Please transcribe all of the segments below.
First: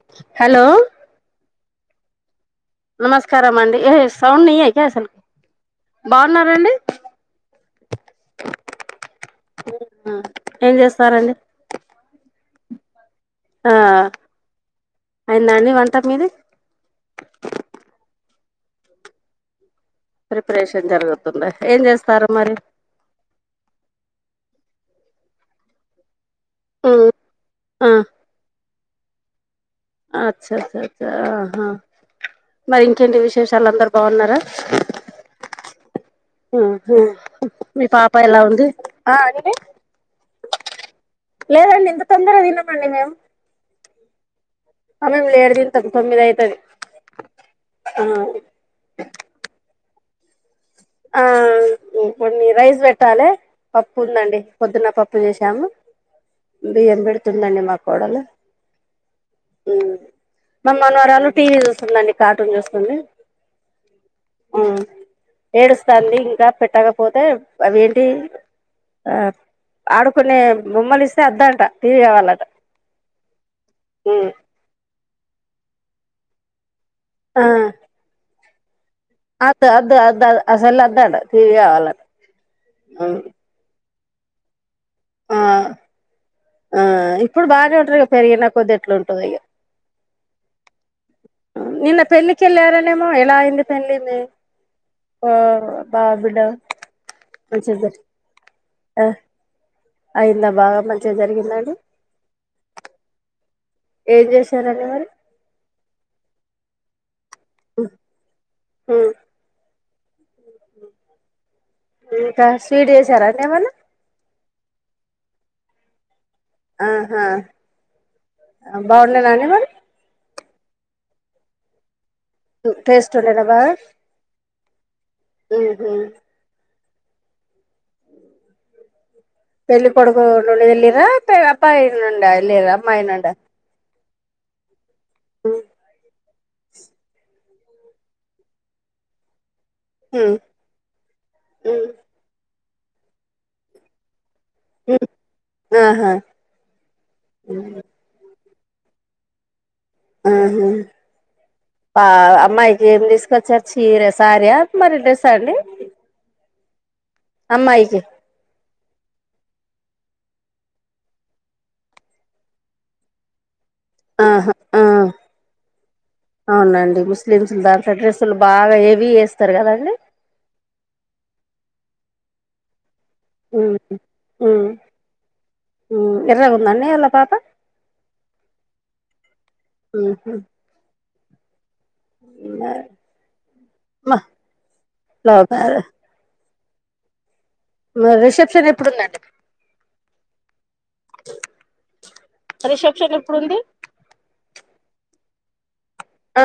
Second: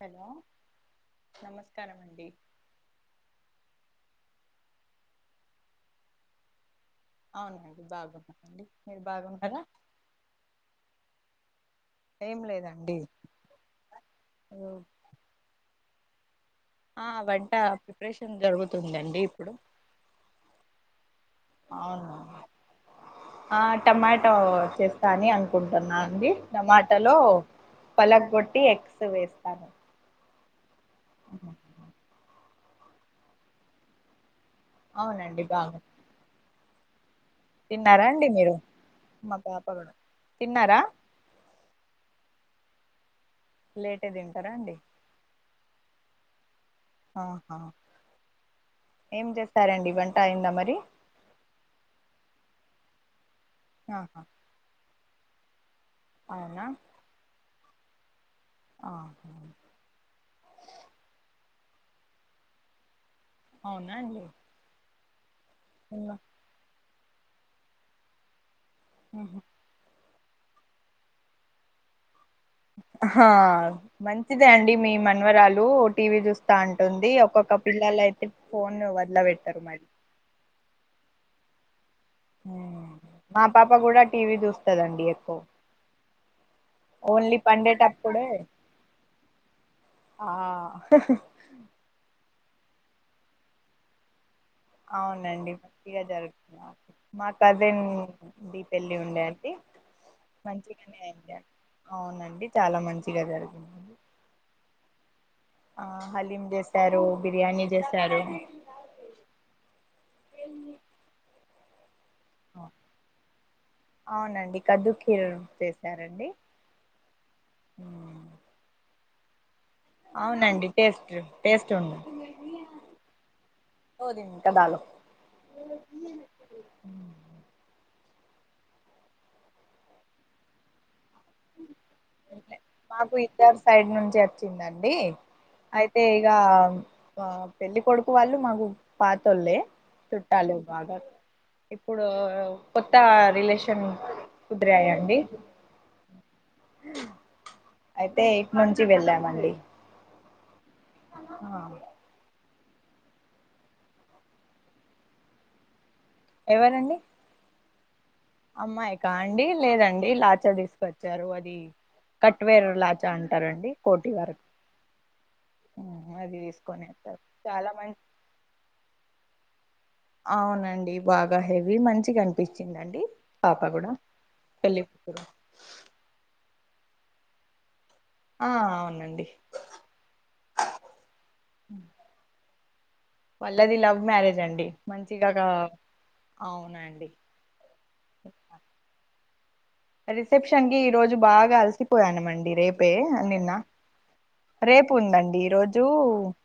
Hello నమస్కారం అండి నమస్కారం మండి ఏహే సౌండ్ నయే అసల్కి బాగున్నారండి. అవునండి బాగున్నాం అండి మీరు బాగున్నారా. ఆ ఏం చేస్తారండి ఏం లేదండి ఆ అయిందా అండి వంట మీది ఆ వంటా ప్రిపరేషన్ జరుగుతుందండి ఇప్పుడు. ప్రిపరేషన్ జరగుత్ అవును ఆ టమాటో చేస్తా అనే అనుకుంటున్నా అండి. టమాటలో ఆ పలగ్ కొట్టి ఎగ్స్ వేస్తాను. ఆ అచ్చ అచ్చ అచ్చ ఆహా మరి ఇంకేంటి విశేషాలు అందరు బాగున్నరా. అవునండి బాగున్ ఆహ మీ పాపా అండి ఎలా మీరు ఉంది ఆ మా అండి పాప కూడా తిన్నారా లేదండి ఇంత తొందరగ తినమండి మేమ్ లేట్ ఏ తింటరా అ మేమ్ లేట్ తింటం తొమ్మిది అయితది హా హా ఆ ఏం చేస్తారండి వంట అయిందా మరి. ఆ ఇప్పుడు కొన్ని రైస్ పెట్టాలే పప్పు ఆహా ఉందండి. పొద్దున్న పప్పు చేశాము అవునా బియ్యం పెడుతుందండి మా కోడలు. ఆహా మా మనుమరాలు టీవీ చూస్తుందండి కార్టూన్ చూస్తుంది అవునా అండి ఆ ఏడుస్తాంది ఉహు ఇంకా పెట్టకపోతే అవి ఏంటి ఆ ఆడుకునే బొమ్మలు ఇస్తే వద్దంట టీవీ కావాలంటా ఆహా మంచిదే అండి మీ మన్వరాలు టీవీ చూ స్తా అంటుంది ఆ ఒక్కొక్క పిల్లలు అయితే ఫోన్ వదల పెట్టరు మరి ా [inaudible] అసలు వద్దంట టివి కావాలంట ఉమ్మ్ మా పాప కూడా టీవీ చూస్తదండి ఆ ఎక్కువ ఆ ఓన్లీ ఇప్పుడు బాగా తింటారు పండేటప్పుడే పెరిగిన కొద్ది ఎట్లా ఉంటదొ ఇగ ఆ నిన్న పెళ్ళకి ఎళ్ళారనేమో ఎలా అయింది పెళ్ళి మీ అవునండి మంచిగా బావ బిడ్డ జరుపుకున్నాం మా మంచిగా కజిన్‌ జరి ది పెళ్ళి ఉండే అండి అయ్యిందా బాగా మంచిగానే మంచిగా అయింది అండి. జరిగిందాండి అవునండి చాలా మంచిగా జరిగింది ఏం చేశారండి మరి ఆ హలీం చేసారు బిర్యానీ చేసారు ఉమ్ ఇంకా స్వీట్ చేసారాండి ఏమన్నా అవునండి ఖద్దు ఖీర్ చేసారండి ఆహా బాగున్నాదండి అవునండి టేస్ట్ టేస్ట్ ఉంది టేస్ట్ ఉండేనా బాగా దాలో మ్మ్ఉహ్మ్ పెళ్ళి కొడుకు నుండి ఎల్లిరా పె అబ్బాయి నుండి ఎల్లీరా అమ్మాయి మాకు నుండా ఇద్దరు సైడ్ నుంచి వచ్చిందండి హ్మ్. అయితే ఇగ పెళ్లి కొడుకు వాళ్ళు మాకు పాతోల్లే హ్మ్. చుట్టాలే బాగా హ్మ్. ఇప్పుడు కొత్త రిలేషన్ హ్మ్. కుదిరాయాండి ఆహా అయితే ఇటునుంచి వెళ్ళామండి ఆహా ఆ పా అమ్మాయికి ఏం తీసుకొచ్చారు చీర సారీ మరి డ్రెసా అండి ఎవరండి అమ్మాయికి అమ్మాయికా అండి లేదండి లాచా తీసుకొచ్చారు అది కట్వేర్ లాచా అంటారండి కోటి వరకు ఆహా ఆ ఆహ అది తీసుకొని వచ్చరు చాలా మం అసలు బాగా హెవీ ఏస్తారు కదండి అవునండి బాగా హెవీ మంచిగా అనిపిచిందండి పాప హ్మ్ గూడా పెళ్ళికూతురు ఉమ్మ్ ఎర్రగుందండి ఆళ్ల పాప ఆ అవునండి మ్మ్ఉహ్మ్ మరి వాళ్లది లవ్ మ మ్యారేజ్ అండి మంచిగ లవ్ గా మ్యారే అవునండి మరి రిసెప్షన్ ఎప్పుడుందండి రిసెప్షన్ కి ఈరోజు బాగా అలసిపోయానుమండి రేపే రిసెప్షన్ ఆ నిన్న ఎప్పుడుంది? రేపు ఉందండి ఈ రోజు ఆ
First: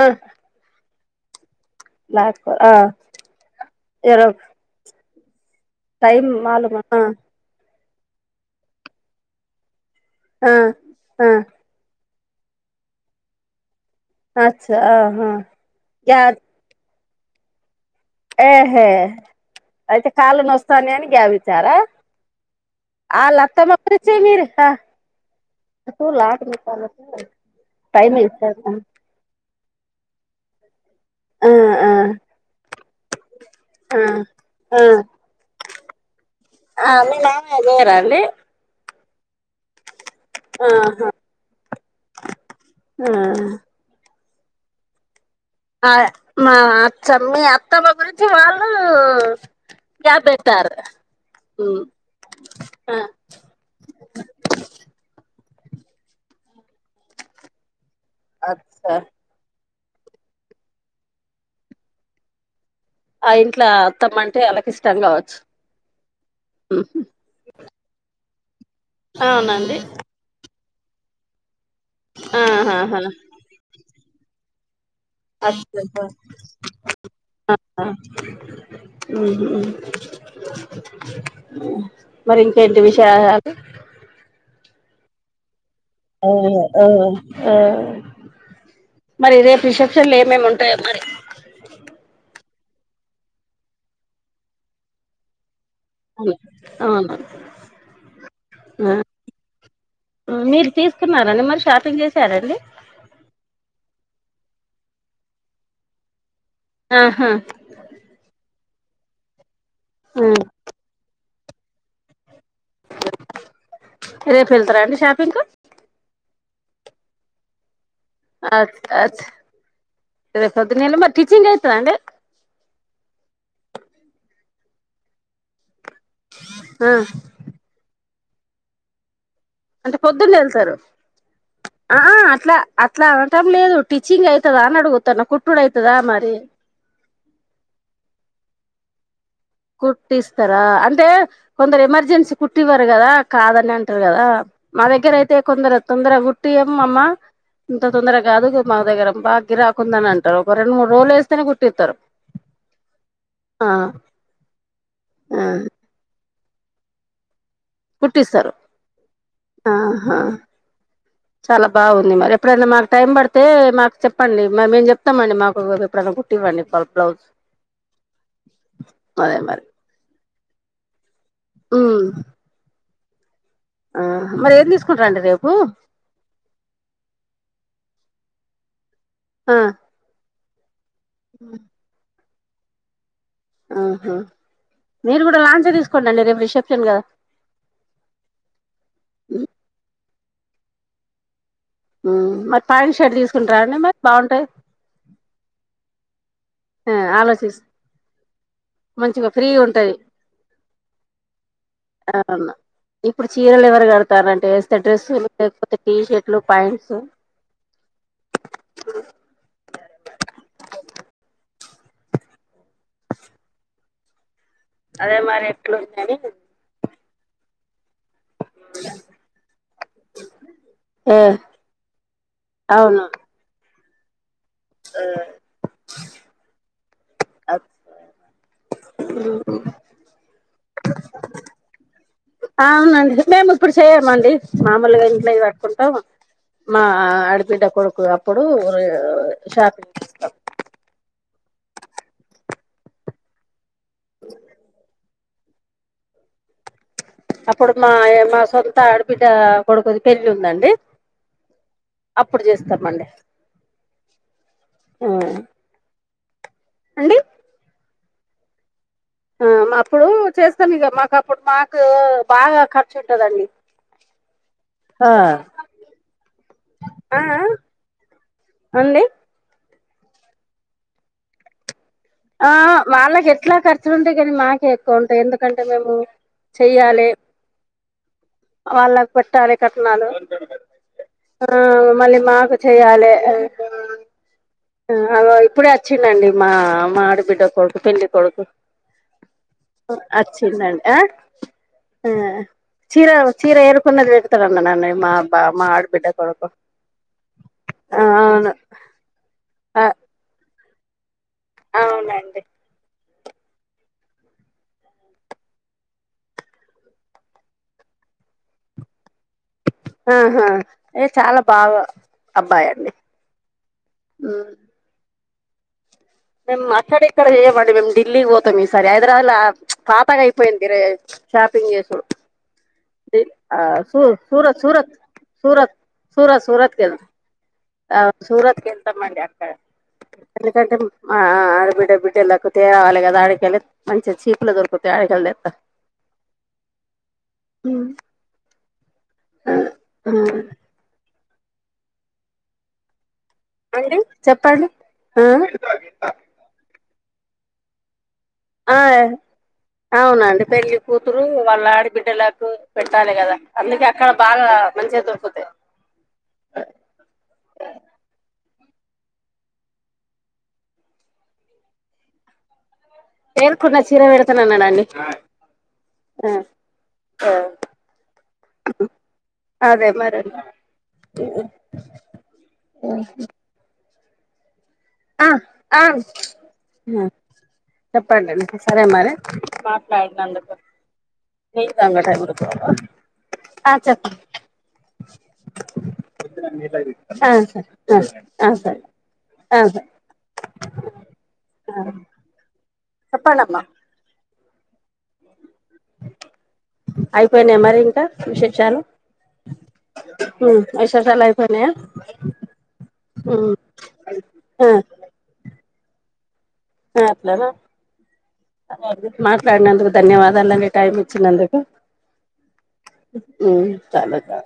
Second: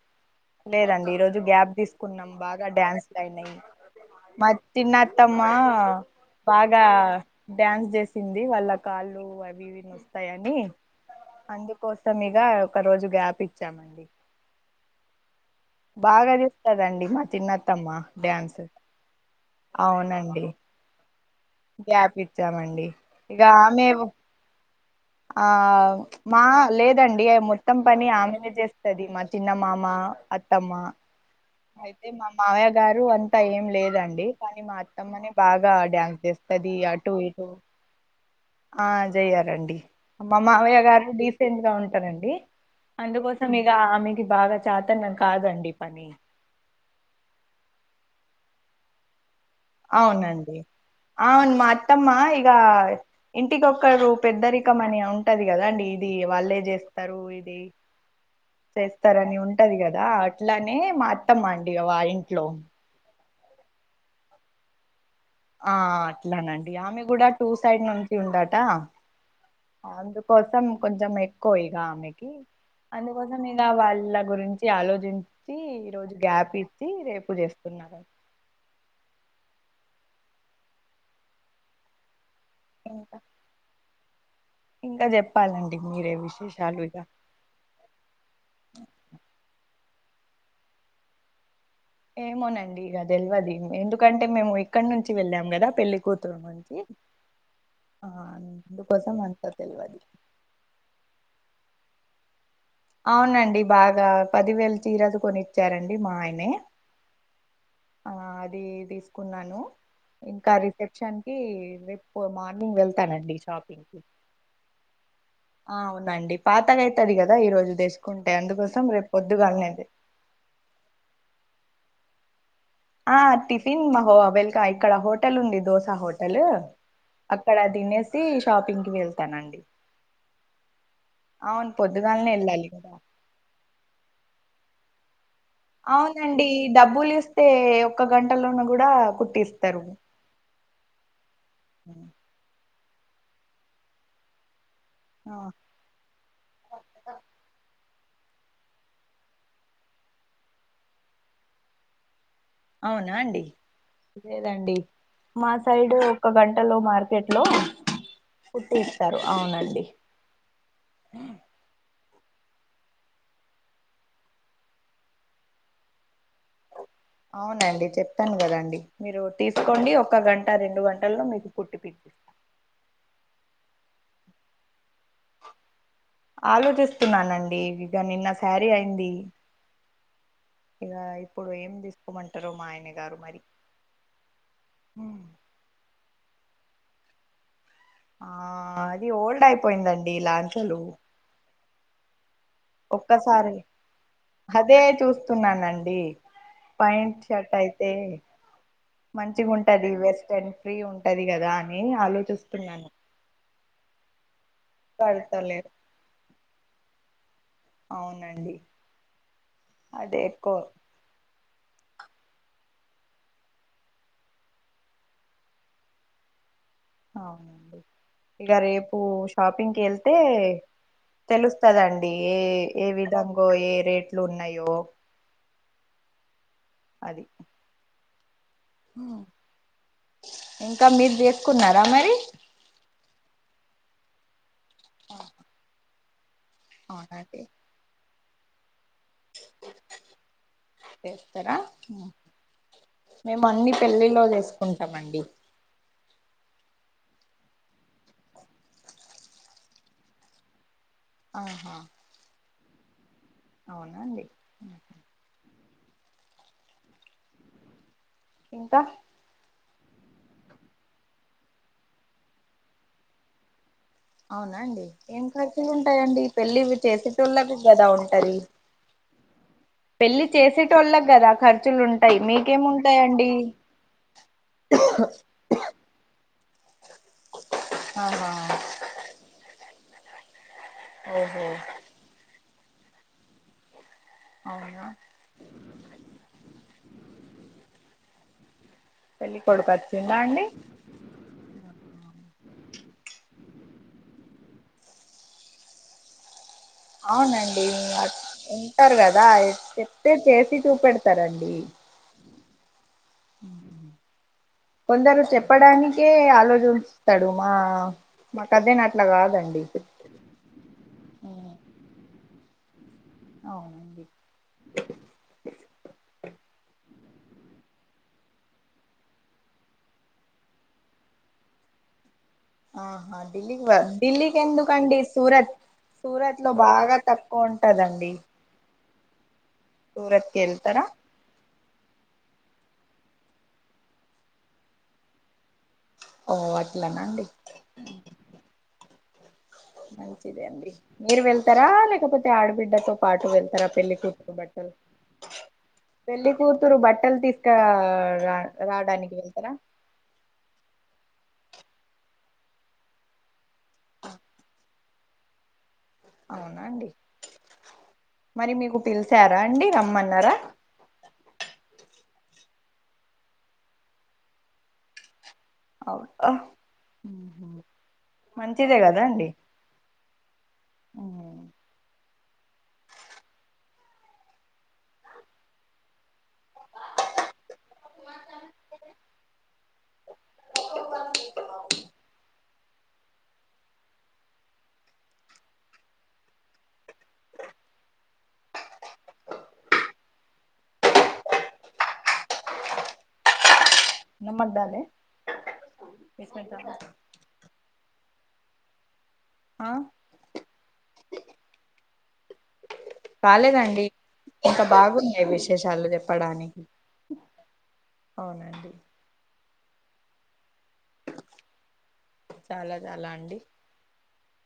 లేదండి ఈ రోజు గ్యాప్ తీసుకున్నాం బ్లాక్ బాగా ఆ! డ్యాన్స్లు అయినయ్ ఎరో మా చిన్నా అత్తమ్మా టైమ్ మాలుమ బాగా ఆ! డ్యాన్స్ చేసింది వాళ్ళ కాళ్ళు అవి ఇవి ఆ! నోస్తాయని ఆ! అందుకు కోసమిగ ఒక రోజు గ్యాప్ ఇచ్చామండి అచ్చ ఆహా గ్యా బాగా చెప్తాదండి మా చిన్నత్తమ్మా ఏహె అయితే కాలు అవునండి నొస్తాన్నాయని గ్యాప్ ఇ చారా గ్యాప్ ఇచ్చామండి ఇక ఆలత్తమ్మ ఆమె ప్రిస్టి [unintelligible] తీరిస్తా ఆ మా లేదండి మొత్తం పని టైమ్ ఆమెనే ఇచ్చారు. చేస్తది మ చిన్న మామా అత్తమ్మా ఆ! ఆ! అయితే మా మావయ్య గారు అంతా ఏం ఆ! లేదండి కానీ మా ఆ! అత్తమ్మనే బాగా డ్యాన్స్ చేస్తది అటు ఇటు లేరా అండి ఆ జేయ్యారండి మా మావయ్య గారు ఆహా డీసెంట్ గా ఉంటారండి అందుకోసం ఇగ ఆమెకి బాగా చేతన్నం కాదండి ఆయ పని మా [unintelligible] అత్తమ్ మీ అత్తమ్మ గురించి వాళ్ళు గ్యాప్ అవునండి పెట్టారు అవును మా అత్తమ్మా ఇగా ఆ ఇంటికొక్కరు పెద్దరికం అని ఉంటది కదా అండి ఇది వాళ్ళే చేస్తారు ఇ ఈ అచ్చా చేస్తారని ఉంటది గదా అట్లానే మా అత్తమ్మ అండి వా ఇంట్లో ఆ ఇంట్లో అత్తమ్మంటే ఆళ్కకి ఇష్టం గావచ్చు ఆ అట్లానండి ఆమె గూడా టూ సైడ్ నుంచి ఉందట అవునండి అందు కోసం కొంచెం ఎక్కువ ఇగ ఆమెకి ఆహాహా అందుకోసం మీద వాళ్ళ గురించి ఆలోచించి ఈ అచ్చా రోజు గ్యాప్ ఇచ్చి రేపు చేస్తున్నారు ఊహుమ్ మరి ఇంకేంటి విషయా ఇంకా ఇంకా చెప్పాలండి మీరే ఆ విశేషాలు ఆ ఇగ ఆ మరి రేపు రిసెప్షన్ లో ఏమేమి ఉంటాయో మరి ఏమోనండి ఇగ తెలవది ఎందుకంటే మేము ఇక్కడి నుంచి వెళ్ళాం గదా పెళ్ళి కూతురు నుంచి అవును ఆ అందుకోసం అంత తెలవది ఉం మీరు తీసుకున్నారండి మరి షాపింగ్ చేసారండి అవునండి బాగా పదివేలు చీరలు కొనిచ్చారండి మా ఆయనే ఆహా ఆ అది తీసుకున్నాను ఇంకా రిసెప్షన్కి పో మార్నింగ్ వెళ్తానండి షాపింగ్కి రేపు వెళ్తారా అండి షాపింగ్ కు ఆ అవునండి పాతగా అయితది కదా ఈ రోజు తెసుకుంటే అచ్చ అందుకోసం రేపు అచ్చ పొద్దుగా అనేది రేపు పొద్దున్న వెళ్లి మరి స్టిచింగ్ చేస్తాదా అండి ఆ టిఫిన్ మహో వెల్క ఇక్కడ హోటల్ ఉంది దోస హోటల్ ఆ ఇక్కడ తినేసి షాపింగ్కి వెళ్తానండి అంటే పొద్దున్న వెళ్తారు అవును ఆహా పొద్దుగాలనే అట్లా వెళ్ళాలి కదా అట్లా అనటం లేదు స్టీచింగ్ అయితాద, అని అడిగిన, అవునండి, డబ్బులు, ఇస్తే, ఒక్కగంటలోన, కూడా, కుట్టిస్తా. కుట్టిస్తారా, అంటే, కొందరు, ఎమర్జెన్సీ, కుట్టివ్వారు. కదా, కాదని, అంటారు. కదా, మా, దగ్గర, ఆ అయితే, కొందరు, తొందర, కుట్టియం, అమ్మ, ఇంత, తొందరగా, కాదు, మాదగ్గర, బాగా, గరిరాకుందని, అంటారు. ఒక, రెండు, మూడు, రోజులు, వేస్తేనే, కుట్టిస్తారు. [inaudible] అవునా, అండి ఆ లేదండి, ఆ మా, సైడు, ఒక, గంటలో, మార్కెట్, లో, కట్టిస్తారు. కుట్టి ఇస్తారు ఆ అవునండి చాలా, బాగుంది. మరి, ఎప్పుడైనా, మాకు, టైం, పడితే, మాకు, చెప్పండి, మేము, చెప్తామండి. మాకు, ఎప్పుడైనా, కుట్టివ్వండి. బ్లౌజ్ అవునండి, చెప్తాను, కదండి మీరు, అదే మరి తీసుకోండి, ఒక గంట, రెండుగంట ఇ మీకు కుట్టి ఉమ్ పట్ [unintelligible] ఆ, మరి, ఏం, తీసుకుంటారండి. రేపు, ఆలోచిస్తున్నానండి, ఇక, నిన్న, శారీ, అయింది. ఆ, ఇక, ఇప్పుడు, ఏం, తీసుకోమంటారు, మా, ఆయన, గారు, మరి, ఆహా, మీరు, ఉమ్. కూడా, లాంచ, తీసుకోండి, రేపు, రిసెప్షన్, కదా ఆ, అది, ఓల్డ్, అయిపోయిందండి. లాంఛాలు మరి, పాయాంట్, షర్ట్, ఒక్కసారి తీసుకుంటార, అండి, మరి, బాగుంటాయి. అదే, చూ, స్తున్నానండి. ఆ ప్యాంట్, షర్ట్, ఆలోచిస్ అయితే, మంచిగా, ఉంటది. వెస్ట్, అండ్, ఫ్రీ, ఉంటది. కదా, అని, అవును ఆలోచిస్తున్నాను. ఇప్పుడు, చీరలు, ఎవరు, కడతారంటే, వేస్తే, డ్రెస్సులు, కడతలేరు లేకపోతే, టీ షర్ట్లు, పాయింట్స్, అవునండి. అదే, ఎక్కువ, అదే, మరి, ఎట్లుందని, అవునండి. ఇక రేపు, షాపింగ్కి, వెళ్తే, ఏ తెలుస్తదండి. ఏ, ఏ, అవును విధంగా, ఏ, రేట్లు, ఉన్నాయో, ఆ, అది, ఉమ్, [inaudible] ఇంకా, మీరు, చేసుకున్నారా, మరి, అవునండి, మేము, ఇప్పుడు, చేయమండి. మామూలుగా, ఇంట్లోఇది, పట్టుకుంటాం. మా, అవునండి ఆడబిడ్డ, కొడుకు, అప్పుడు [unintelligible] షాక్ [inaudible] చేస్తారా మేము అన్ని పెళ్ళిలో చేసుకుంటామ అండి అప్పుడు, మా, మా, సొంత, ఆడబిడ్డ, కొడుకుది, పెళ్లి, ఉందండి. ఆహా, అప్పుడు, చేస్తామమండి. అవునా, అండి ఆ, అండి, ఇంకా, ఆ, మా, అప్పుడు చేస్తాం, ఇక మాకు, అప్పుడు, మాకు బాగా, ఖర్చు, ఉంటుదండి. అవునా, అండి, ఏం, ఖర్చులు, ఉంటాయిండి. పెళ్ళిళ్ళు, చేసే టోళ్ళకి, కదా, ఉంటది. అండి, పెళ్లి, చేసటోళ్లకి కదా ఖర్చులు ఉంటయి. ఆ వాళ్ళకి ఎట్లా ఖర్చులు ఉంటాయి కాని మాకే ఎక్కువ ఉంటాయి ఎందుకంటే మేము చెయ్యాలే ఆా వాళ్ళకు పెట్టా లే కట్నాలు ఓహో ఆ మళ్ళీ మాకు చెయాలే అ అవునా ఆగో ఇప్పుడే చ్చిండండి మా మా ఆడబిడ్డ కొడుకు పెళ్ళికొడుకు పెళ్ళి కొడుకు వచ్చిండా అండి అచ్చిందండి ఆ ఆ చీరా వ చీర ఏరుర్కుంద ఇడతార అంద న ఇ మా అబ్బ అమ్మ ఆడబిడ్డ కొడుకు అవునండి ఆ అది అవును ఉంటారు కదా ఆ చెప్తే చేసి చూపెడతారండి అవునండి కొందరు చెప్పడానికే ఆలోచిస్తాడు మా మాకు కజిన్ అట్లా కాదండి ఆహా ఎ ఉ చాలా బాగా అబ్బాయండి అవునండి ఉమ్ మేము అక్కడ ఇక్కడ చేయమండి మేము ఢిల్లీకి పోతాం ఈసారి హైదరాబాద్ లా పాతగా అయిపోయిందిరే షాపింగ్ చెత్తవ్ ఆహా ఢిల్లీక ఢిల్లీకి సూరత్ సూరత్ ఎందుకండి సూరత్ సూరత్ లో బాగా తకు క్కు ఉంటద్ ఆ సూరత్కి ఎళ్తామండి అక్కడ సూరత్ కి ఎందుకంటే వెళ్తారా ఆ ఆ ఆడబిడ్డ బిడ్ ఎలాకుతే కావాలి కదా ఆడకయలి మంచిగా చీపులు దొరుకుతాయి ఆడకయలిద ఎత్త ఓ అట్లనాండి మంచిదే అండి మీరు వెళ్తారా లేకపోతే ఆడబిడ్డతో పాటు వెళ్తాత్ తరా అండి పెళ్లికొడుకు చెప్పండి బట్టల్ పెళ్లి కూతురు బట్టలు తీసుక రా ఆ రావడానికి వెళ్తారా ఆ అవునండి పెళ్లి కూతురు వాళ్ళ ఆడి బిడ్డ లకు పెట్టాలి కదా అందుకే అక్కడ బాగా మంచిగా దొరుకుతయి అవునా అండి మరి మీకు పిలిచారా అండి రమ్మన్నారా ఎరుకున్న చీర పెడుతున్నా న్నాడండి అవునా మంచిదే కదా అండి అదే మర్ ఆ ఆ మరి చెప్పండి సరే మరి మాట్లాడిన అందుకు ఎ [inaudible] హ చెప్ ఆ సార్ సర అహ చెప్పనామ్మా నమ్మొద్దండి అయిపోయినాయ మరి ఇంకా విశేషాలు ఆ ఉ విశేషాలు అయిపోయినయా కాలేదండి ఇంకా ఆ బాగున్నాయి విశేషాలు చెప్పడానికి ల అవునండి మాట్లాడనందుకు ధన్యవాద ఎలా టైమ్ ఇచ్చినందుక చాలా చాలా అండి చాలా చా